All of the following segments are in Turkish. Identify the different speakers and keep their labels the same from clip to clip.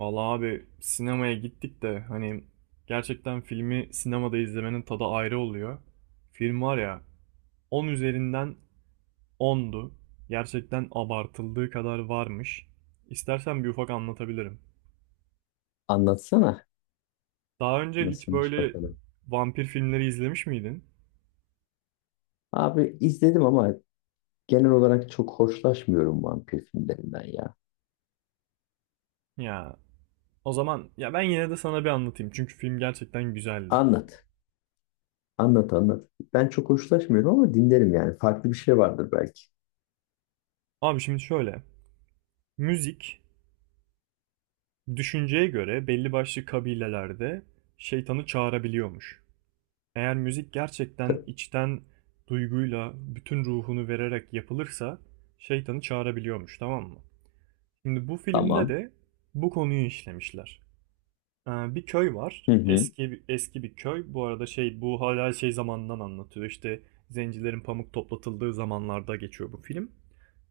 Speaker 1: Vallahi abi sinemaya gittik de hani gerçekten filmi sinemada izlemenin tadı ayrı oluyor. Film var ya 10 üzerinden 10'du. Gerçekten abartıldığı kadar varmış. İstersen bir ufak anlatabilirim.
Speaker 2: Anlatsana.
Speaker 1: Daha önce hiç
Speaker 2: Nasılmış
Speaker 1: böyle
Speaker 2: bakalım.
Speaker 1: vampir filmleri izlemiş miydin?
Speaker 2: Abi izledim ama genel olarak çok hoşlaşmıyorum vampir filmlerinden ya.
Speaker 1: Ya o zaman ya ben yine de sana bir anlatayım çünkü film gerçekten güzeldi.
Speaker 2: Anlat. Anlat anlat. Ben çok hoşlaşmıyorum ama dinlerim yani. Farklı bir şey vardır belki.
Speaker 1: Abi şimdi şöyle. Müzik düşünceye göre belli başlı kabilelerde şeytanı çağırabiliyormuş. Eğer müzik gerçekten
Speaker 2: T-
Speaker 1: içten duyguyla bütün ruhunu vererek yapılırsa şeytanı çağırabiliyormuş, tamam mı? Şimdi bu filmde
Speaker 2: Tamam.
Speaker 1: de bu konuyu işlemişler. Bir köy var.
Speaker 2: Hı hı.
Speaker 1: Eski eski bir köy. Bu arada şey bu hala şey zamanından anlatıyor. İşte zencilerin pamuk toplatıldığı zamanlarda geçiyor bu film.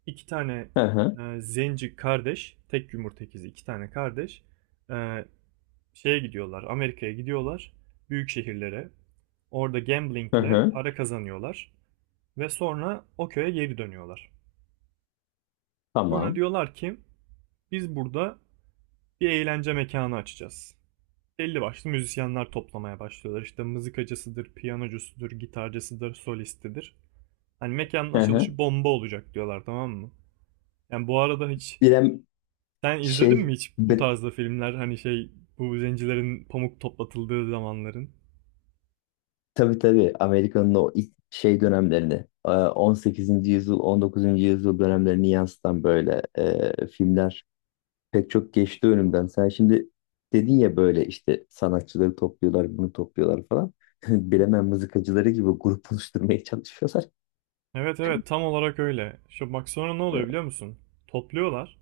Speaker 1: İki tane
Speaker 2: Hı hı.
Speaker 1: zenci kardeş, tek yumurta ikizi iki tane kardeş e, şeye gidiyorlar, Amerika'ya gidiyorlar, büyük şehirlere. Orada
Speaker 2: Hı
Speaker 1: gamblingle
Speaker 2: hı.
Speaker 1: para kazanıyorlar ve sonra o köye geri dönüyorlar. Sonra
Speaker 2: Tamam.
Speaker 1: diyorlar ki biz burada bir eğlence mekanı açacağız. Belli başlı müzisyenler toplamaya başlıyorlar. İşte mızıkacısıdır, piyanocusudur, gitarcısıdır, solistidir. Hani mekanın
Speaker 2: Hı
Speaker 1: açılışı
Speaker 2: hı.
Speaker 1: bomba olacak diyorlar, tamam mı? Yani bu arada hiç
Speaker 2: Bilem
Speaker 1: sen izledin
Speaker 2: şey
Speaker 1: mi hiç bu
Speaker 2: be,
Speaker 1: tarzda filmler, hani şey, bu zencilerin pamuk toplatıldığı zamanların?
Speaker 2: tabii tabii Amerika'nın o ilk şey dönemlerini 18. yüzyıl 19. yüzyıl dönemlerini yansıtan böyle filmler pek çok geçti önümden. Sen şimdi dedin ya böyle işte sanatçıları topluyorlar, bunu topluyorlar falan. Bilemem mızıkacıları gibi grup oluşturmaya çalışıyorlar.
Speaker 1: Evet evet, tam olarak öyle. Şu bak sonra ne oluyor biliyor musun? Topluyorlar.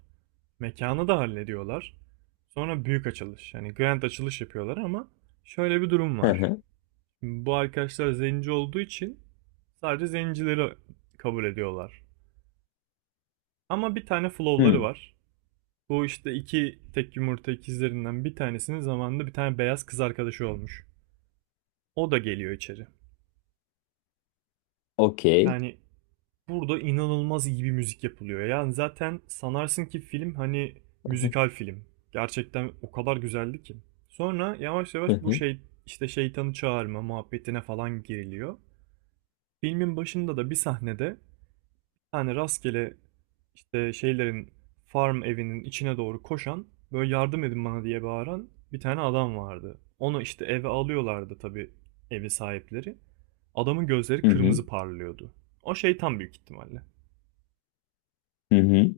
Speaker 1: Mekanı da hallediyorlar. Sonra büyük açılış. Yani grand açılış yapıyorlar ama şöyle bir durum
Speaker 2: Hı
Speaker 1: var.
Speaker 2: hı.
Speaker 1: Şimdi bu arkadaşlar zenci olduğu için sadece zencileri kabul ediyorlar. Ama bir tane flowları
Speaker 2: Hmm.
Speaker 1: var. Bu işte iki tek yumurta ikizlerinden bir tanesinin zamanında bir tane beyaz kız arkadaşı olmuş. O da geliyor içeri.
Speaker 2: Okey.
Speaker 1: Yani burada inanılmaz iyi bir müzik yapılıyor. Yani zaten sanarsın ki film hani
Speaker 2: Hı hı.
Speaker 1: müzikal film. Gerçekten o kadar güzeldi ki. Sonra yavaş yavaş
Speaker 2: Hı
Speaker 1: bu
Speaker 2: hı.
Speaker 1: şey işte şeytanı çağırma muhabbetine falan giriliyor. Filmin başında da bir sahnede hani rastgele işte şeylerin farm evinin içine doğru koşan böyle yardım edin bana diye bağıran bir tane adam vardı. Onu işte eve alıyorlardı tabii evi sahipleri. Adamın gözleri kırmızı parlıyordu. O şeytan büyük ihtimalle.
Speaker 2: Hı hı.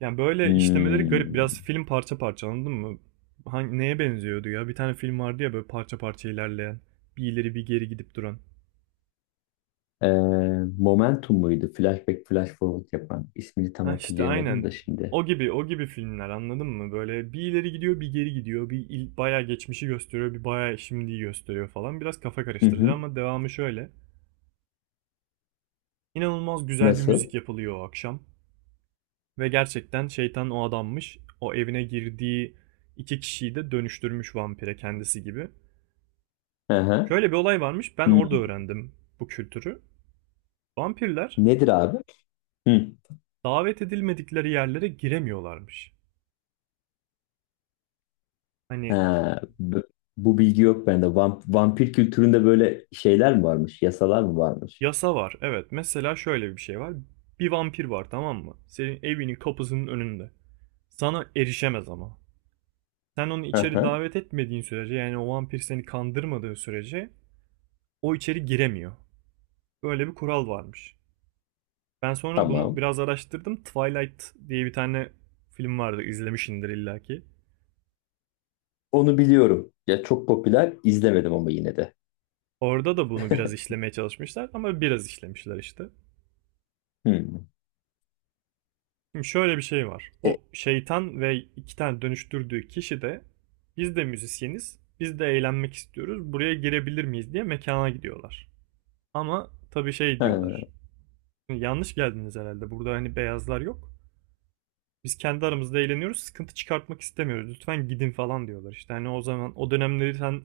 Speaker 1: Yani böyle işlemeleri garip.
Speaker 2: Hmm.
Speaker 1: Biraz film parça parça, anladın mı? Hangi, neye benziyordu ya? Bir tane film vardı ya böyle parça parça ilerleyen. Bir ileri bir geri gidip duran.
Speaker 2: Ee, Momentum muydu? Flashback, Flash Forward yapan. İsmini tam
Speaker 1: Ha işte
Speaker 2: hatırlayamadım
Speaker 1: aynen.
Speaker 2: da şimdi.
Speaker 1: O gibi o gibi filmler, anladın mı? Böyle bir ileri gidiyor bir geri gidiyor. Bayağı geçmişi gösteriyor bir bayağı şimdiyi gösteriyor falan. Biraz kafa
Speaker 2: Hı
Speaker 1: karıştırıcı
Speaker 2: hı.
Speaker 1: ama devamı şöyle. İnanılmaz güzel bir
Speaker 2: Nasıl?
Speaker 1: müzik yapılıyor o akşam. Ve gerçekten şeytan o adammış. O evine girdiği iki kişiyi de dönüştürmüş vampire kendisi gibi.
Speaker 2: Hı hı.
Speaker 1: Şöyle bir olay varmış. Ben
Speaker 2: Hmm.
Speaker 1: orada öğrendim bu kültürü. Vampirler
Speaker 2: Nedir abi? Hı.
Speaker 1: davet edilmedikleri yerlere giremiyorlarmış.
Speaker 2: He,
Speaker 1: Hani
Speaker 2: b- bu bilgi yok bende. Vampir kültüründe böyle şeyler mi varmış? Yasalar mı varmış?
Speaker 1: yasa var. Evet. Mesela şöyle bir şey var. Bir vampir var, tamam mı? Senin evinin kapısının önünde. Sana erişemez ama. Sen onu
Speaker 2: Hı
Speaker 1: içeri
Speaker 2: hı,
Speaker 1: davet etmediğin sürece, yani o vampir seni kandırmadığı sürece o içeri giremiyor. Böyle bir kural varmış. Ben sonra bunu
Speaker 2: tamam.
Speaker 1: biraz araştırdım. Twilight diye bir tane film vardı, izlemişsindir illaki.
Speaker 2: Onu biliyorum. Ya çok popüler. İzlemedim ama yine de.
Speaker 1: Orada da bunu biraz işlemeye çalışmışlar ama biraz işlemişler işte.
Speaker 2: Hmm.
Speaker 1: Şimdi şöyle bir şey var.
Speaker 2: E,
Speaker 1: O şeytan ve iki tane dönüştürdüğü kişi de biz de müzisyeniz, biz de eğlenmek istiyoruz. Buraya girebilir miyiz diye mekana gidiyorlar. Ama tabii şey diyorlar.
Speaker 2: he.
Speaker 1: Yanlış geldiniz herhalde. Burada hani beyazlar yok. Biz kendi aramızda eğleniyoruz. Sıkıntı çıkartmak istemiyoruz. Lütfen gidin falan diyorlar. İşte hani o zaman o dönemleri sen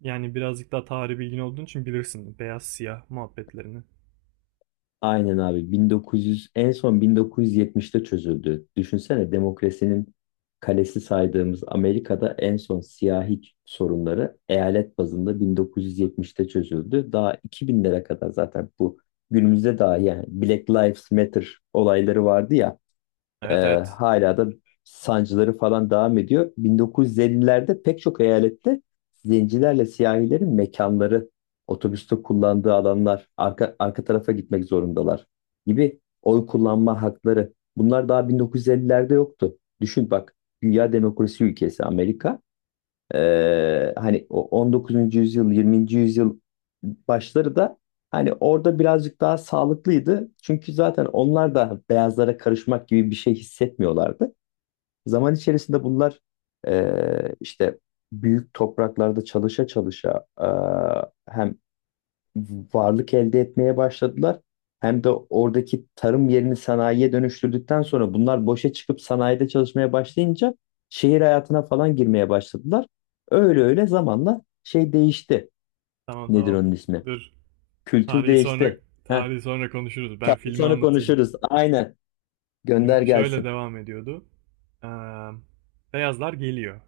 Speaker 1: yani birazcık daha tarih bilgin olduğun için bilirsin. Beyaz siyah muhabbetlerini.
Speaker 2: Aynen abi 1900 en son 1970'te çözüldü. Düşünsene demokrasinin kalesi saydığımız Amerika'da en son siyahi sorunları eyalet bazında 1970'te çözüldü. Daha 2000'lere kadar zaten bu günümüzde dahi yani Black Lives Matter olayları vardı ya, ee,
Speaker 1: Evet evet.
Speaker 2: hala da sancıları falan devam ediyor. 1950'lerde pek çok eyalette zencilerle siyahilerin mekanları, otobüste kullandığı alanlar, arka tarafa gitmek zorundalar gibi oy kullanma hakları. Bunlar daha 1950'lerde yoktu. Düşün bak, dünya demokrasi ülkesi Amerika. Hani o 19. yüzyıl, 20. yüzyıl başları da hani orada birazcık daha sağlıklıydı. Çünkü zaten onlar da beyazlara karışmak gibi bir şey hissetmiyorlardı. Zaman içerisinde bunlar işte büyük topraklarda çalışa çalışa hem varlık elde etmeye başladılar. Hem de oradaki tarım yerini sanayiye dönüştürdükten sonra bunlar boşa çıkıp sanayide çalışmaya başlayınca şehir hayatına falan girmeye başladılar. Öyle öyle zamanla şey değişti.
Speaker 1: Tamam
Speaker 2: Nedir
Speaker 1: tamam.
Speaker 2: onun ismi?
Speaker 1: Dur.
Speaker 2: Kültür
Speaker 1: Tarihi sonra
Speaker 2: değişti. Heh,
Speaker 1: tarihi sonra konuşuruz. Ben
Speaker 2: tabii
Speaker 1: filmi
Speaker 2: sonra
Speaker 1: anlatayım.
Speaker 2: konuşuruz. Aynen. Gönder
Speaker 1: Şimdi şöyle
Speaker 2: gelsin.
Speaker 1: devam ediyordu. Ee, beyazlar geliyor.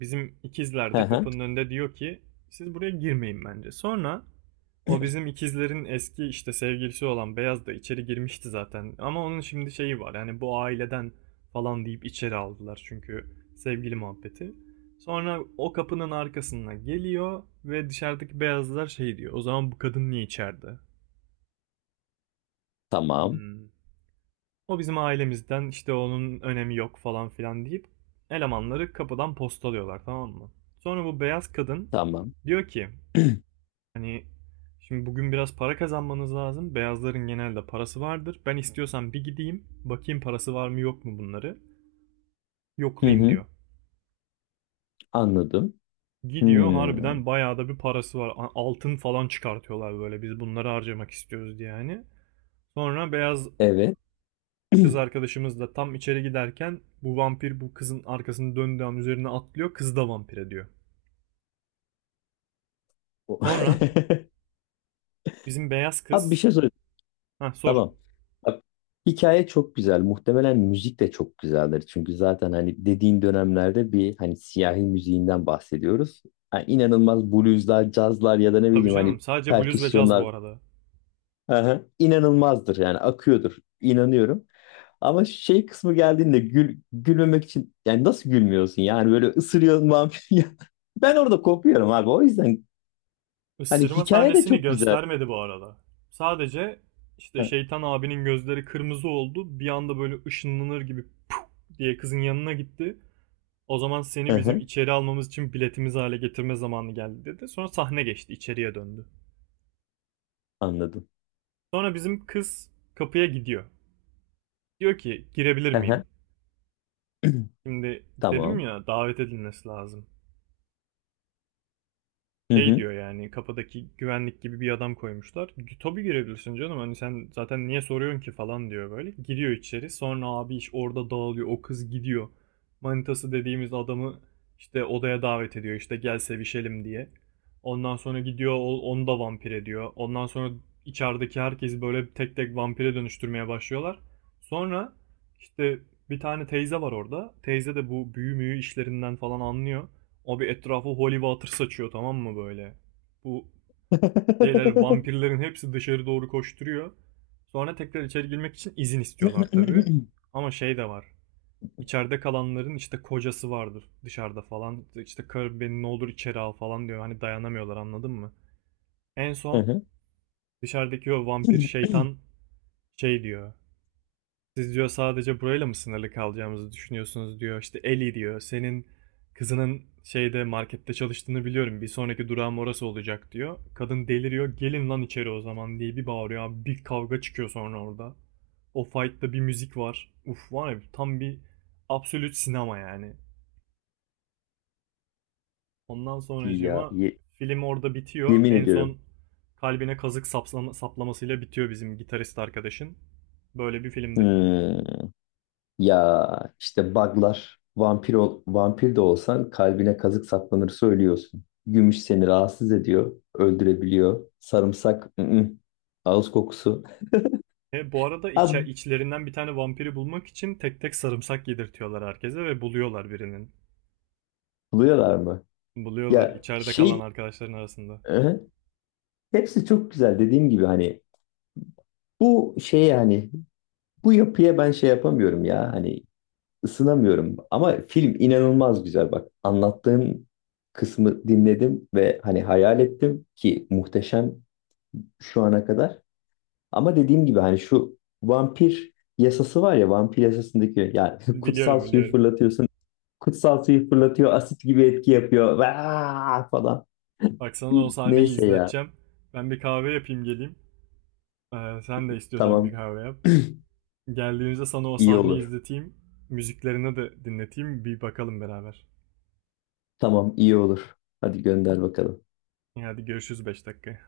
Speaker 1: Bizim ikizler
Speaker 2: Hı
Speaker 1: de
Speaker 2: hı.
Speaker 1: kapının önünde diyor ki siz buraya girmeyin bence. Sonra o bizim ikizlerin eski işte sevgilisi olan beyaz da içeri girmişti zaten. Ama onun şimdi şeyi var, yani bu aileden falan deyip içeri aldılar çünkü sevgili muhabbeti. Sonra o kapının arkasına geliyor ve dışarıdaki beyazlar şey diyor. O zaman bu kadın niye içeride?
Speaker 2: Tamam.
Speaker 1: Hmm. O bizim ailemizden, işte onun önemi yok falan filan deyip elemanları kapıdan postalıyorlar, tamam mı? Sonra bu beyaz kadın
Speaker 2: Tamam.
Speaker 1: diyor ki hani şimdi bugün biraz para kazanmanız lazım. Beyazların genelde parası vardır. Ben istiyorsan bir gideyim bakayım parası var mı yok mu bunları.
Speaker 2: Hı
Speaker 1: Yoklayayım
Speaker 2: hı.
Speaker 1: diyor.
Speaker 2: Anladım.
Speaker 1: Gidiyor,
Speaker 2: Hmm.
Speaker 1: harbiden bayağı da bir parası var. Altın falan çıkartıyorlar böyle biz bunları harcamak istiyoruz diye hani. Sonra beyaz
Speaker 2: Evet.
Speaker 1: kız arkadaşımız da tam içeri giderken bu vampir bu kızın arkasını döndüğü an üzerine atlıyor. Kız da vampire diyor.
Speaker 2: O-
Speaker 1: Sonra bizim beyaz
Speaker 2: Abi bir
Speaker 1: kız...
Speaker 2: şey soracağım.
Speaker 1: Heh sor.
Speaker 2: Tamam. Bak, hikaye çok güzel. Muhtemelen müzik de çok güzeldir. Çünkü zaten hani dediğin dönemlerde bir hani siyahi müziğinden bahsediyoruz. Yani inanılmaz blueslar, cazlar ya da ne
Speaker 1: Tabii
Speaker 2: bileyim
Speaker 1: canım
Speaker 2: hani
Speaker 1: sadece bluz ve caz
Speaker 2: perküsyonlar.
Speaker 1: bu arada.
Speaker 2: Aha, inanılmazdır yani akıyordur. İnanıyorum. Ama şey kısmı geldiğinde gülmemek için yani nasıl gülmüyorsun yani böyle ısırıyorsun vampir. Ya, ben orada kopuyorum abi. O yüzden hani
Speaker 1: Isırma
Speaker 2: hikaye de
Speaker 1: sahnesini
Speaker 2: çok güzel.
Speaker 1: göstermedi bu arada. Sadece işte
Speaker 2: Hı
Speaker 1: şeytan abinin gözleri kırmızı oldu. Bir anda böyle ışınlanır gibi diye kızın yanına gitti. O zaman
Speaker 2: hı.
Speaker 1: seni bizim
Speaker 2: Hı,
Speaker 1: içeri almamız için biletimiz hale getirme zamanı geldi dedi. Sonra sahne geçti, içeriye döndü.
Speaker 2: anladım.
Speaker 1: Sonra bizim kız kapıya gidiyor. Diyor ki girebilir
Speaker 2: Hı
Speaker 1: miyim?
Speaker 2: hı.
Speaker 1: Şimdi dedim
Speaker 2: Tamam.
Speaker 1: ya davet edilmesi lazım. Şey diyor, yani kapıdaki güvenlik gibi bir adam koymuşlar. Tabii girebilirsin canım, hani sen zaten niye soruyorsun ki falan diyor böyle. Giriyor içeri, sonra abi iş orada dağılıyor, o kız gidiyor. Manitası dediğimiz adamı işte odaya davet ediyor, işte gel sevişelim diye. Ondan sonra gidiyor onu da vampir ediyor. Ondan sonra içerideki herkesi böyle tek tek vampire dönüştürmeye başlıyorlar. Sonra işte bir tane teyze var orada. Teyze de bu büyü müyü işlerinden falan anlıyor. Abi etrafı holy water saçıyor, tamam mı böyle? Bu şeyler vampirlerin hepsi dışarı doğru koşturuyor. Sonra tekrar içeri girmek için izin istiyorlar tabii. Ama şey de var. İçeride kalanların işte kocası vardır dışarıda falan. İşte karı beni ne olur içeri al falan diyor. Hani dayanamıyorlar, anladın mı? En
Speaker 2: Hı
Speaker 1: son
Speaker 2: hı.
Speaker 1: dışarıdaki o vampir şeytan şey diyor. Siz diyor sadece burayla mı sınırlı kalacağımızı düşünüyorsunuz diyor. İşte Ellie diyor. Senin kızının şeyde markette çalıştığını biliyorum. Bir sonraki durağım orası olacak diyor. Kadın deliriyor. Gelin lan içeri o zaman diye bir bağırıyor. Abi bir kavga çıkıyor sonra orada. O fight'ta bir müzik var. Uf var ya tam bir absolut sinema yani. Ondan
Speaker 2: Ya
Speaker 1: sonracığıma
Speaker 2: ye-
Speaker 1: film orada bitiyor.
Speaker 2: Yemin
Speaker 1: En
Speaker 2: ediyorum.
Speaker 1: son kalbine kazık saplamasıyla bitiyor bizim gitarist arkadaşın. Böyle bir filmdi.
Speaker 2: Hmm, ya işte buglar vampir ol, vampir de olsan kalbine kazık saplanır söylüyorsun. Gümüş seni rahatsız ediyor, öldürebiliyor. Sarımsak, ı -ı. Ağız kokusu.
Speaker 1: E, bu arada
Speaker 2: Ha,
Speaker 1: içlerinden bir tane vampiri bulmak için tek tek sarımsak yedirtiyorlar herkese ve buluyorlar birinin.
Speaker 2: buluyorlar mı?
Speaker 1: Buluyorlar
Speaker 2: Ya
Speaker 1: içeride kalan
Speaker 2: şey,
Speaker 1: arkadaşların arasında.
Speaker 2: hı hı. Hepsi çok güzel, dediğim gibi hani bu şey yani bu yapıya ben şey yapamıyorum ya hani. Isınamıyorum ama film inanılmaz güzel bak. Anlattığın kısmı dinledim ve hani hayal ettim ki muhteşem şu ana kadar. Ama dediğim gibi hani şu vampir yasası var ya vampir yasasındaki yani kutsal
Speaker 1: Biliyorum
Speaker 2: suyu
Speaker 1: biliyorum.
Speaker 2: fırlatıyorsun. Kutsal suyu fırlatıyor, asit gibi etki yapıyor, vaa! Falan.
Speaker 1: Bak sana o sahneyi
Speaker 2: Neyse ya,
Speaker 1: izleteceğim. Ben bir kahve yapayım geleyim. Sen de istiyorsan bir
Speaker 2: tamam
Speaker 1: kahve yap. Geldiğimizde sana o
Speaker 2: iyi
Speaker 1: sahneyi
Speaker 2: olur.
Speaker 1: izleteyim. Müziklerini de dinleteyim. Bir bakalım beraber.
Speaker 2: Tamam iyi olur. Hadi gönder bakalım.
Speaker 1: Hadi görüşürüz 5 dakika.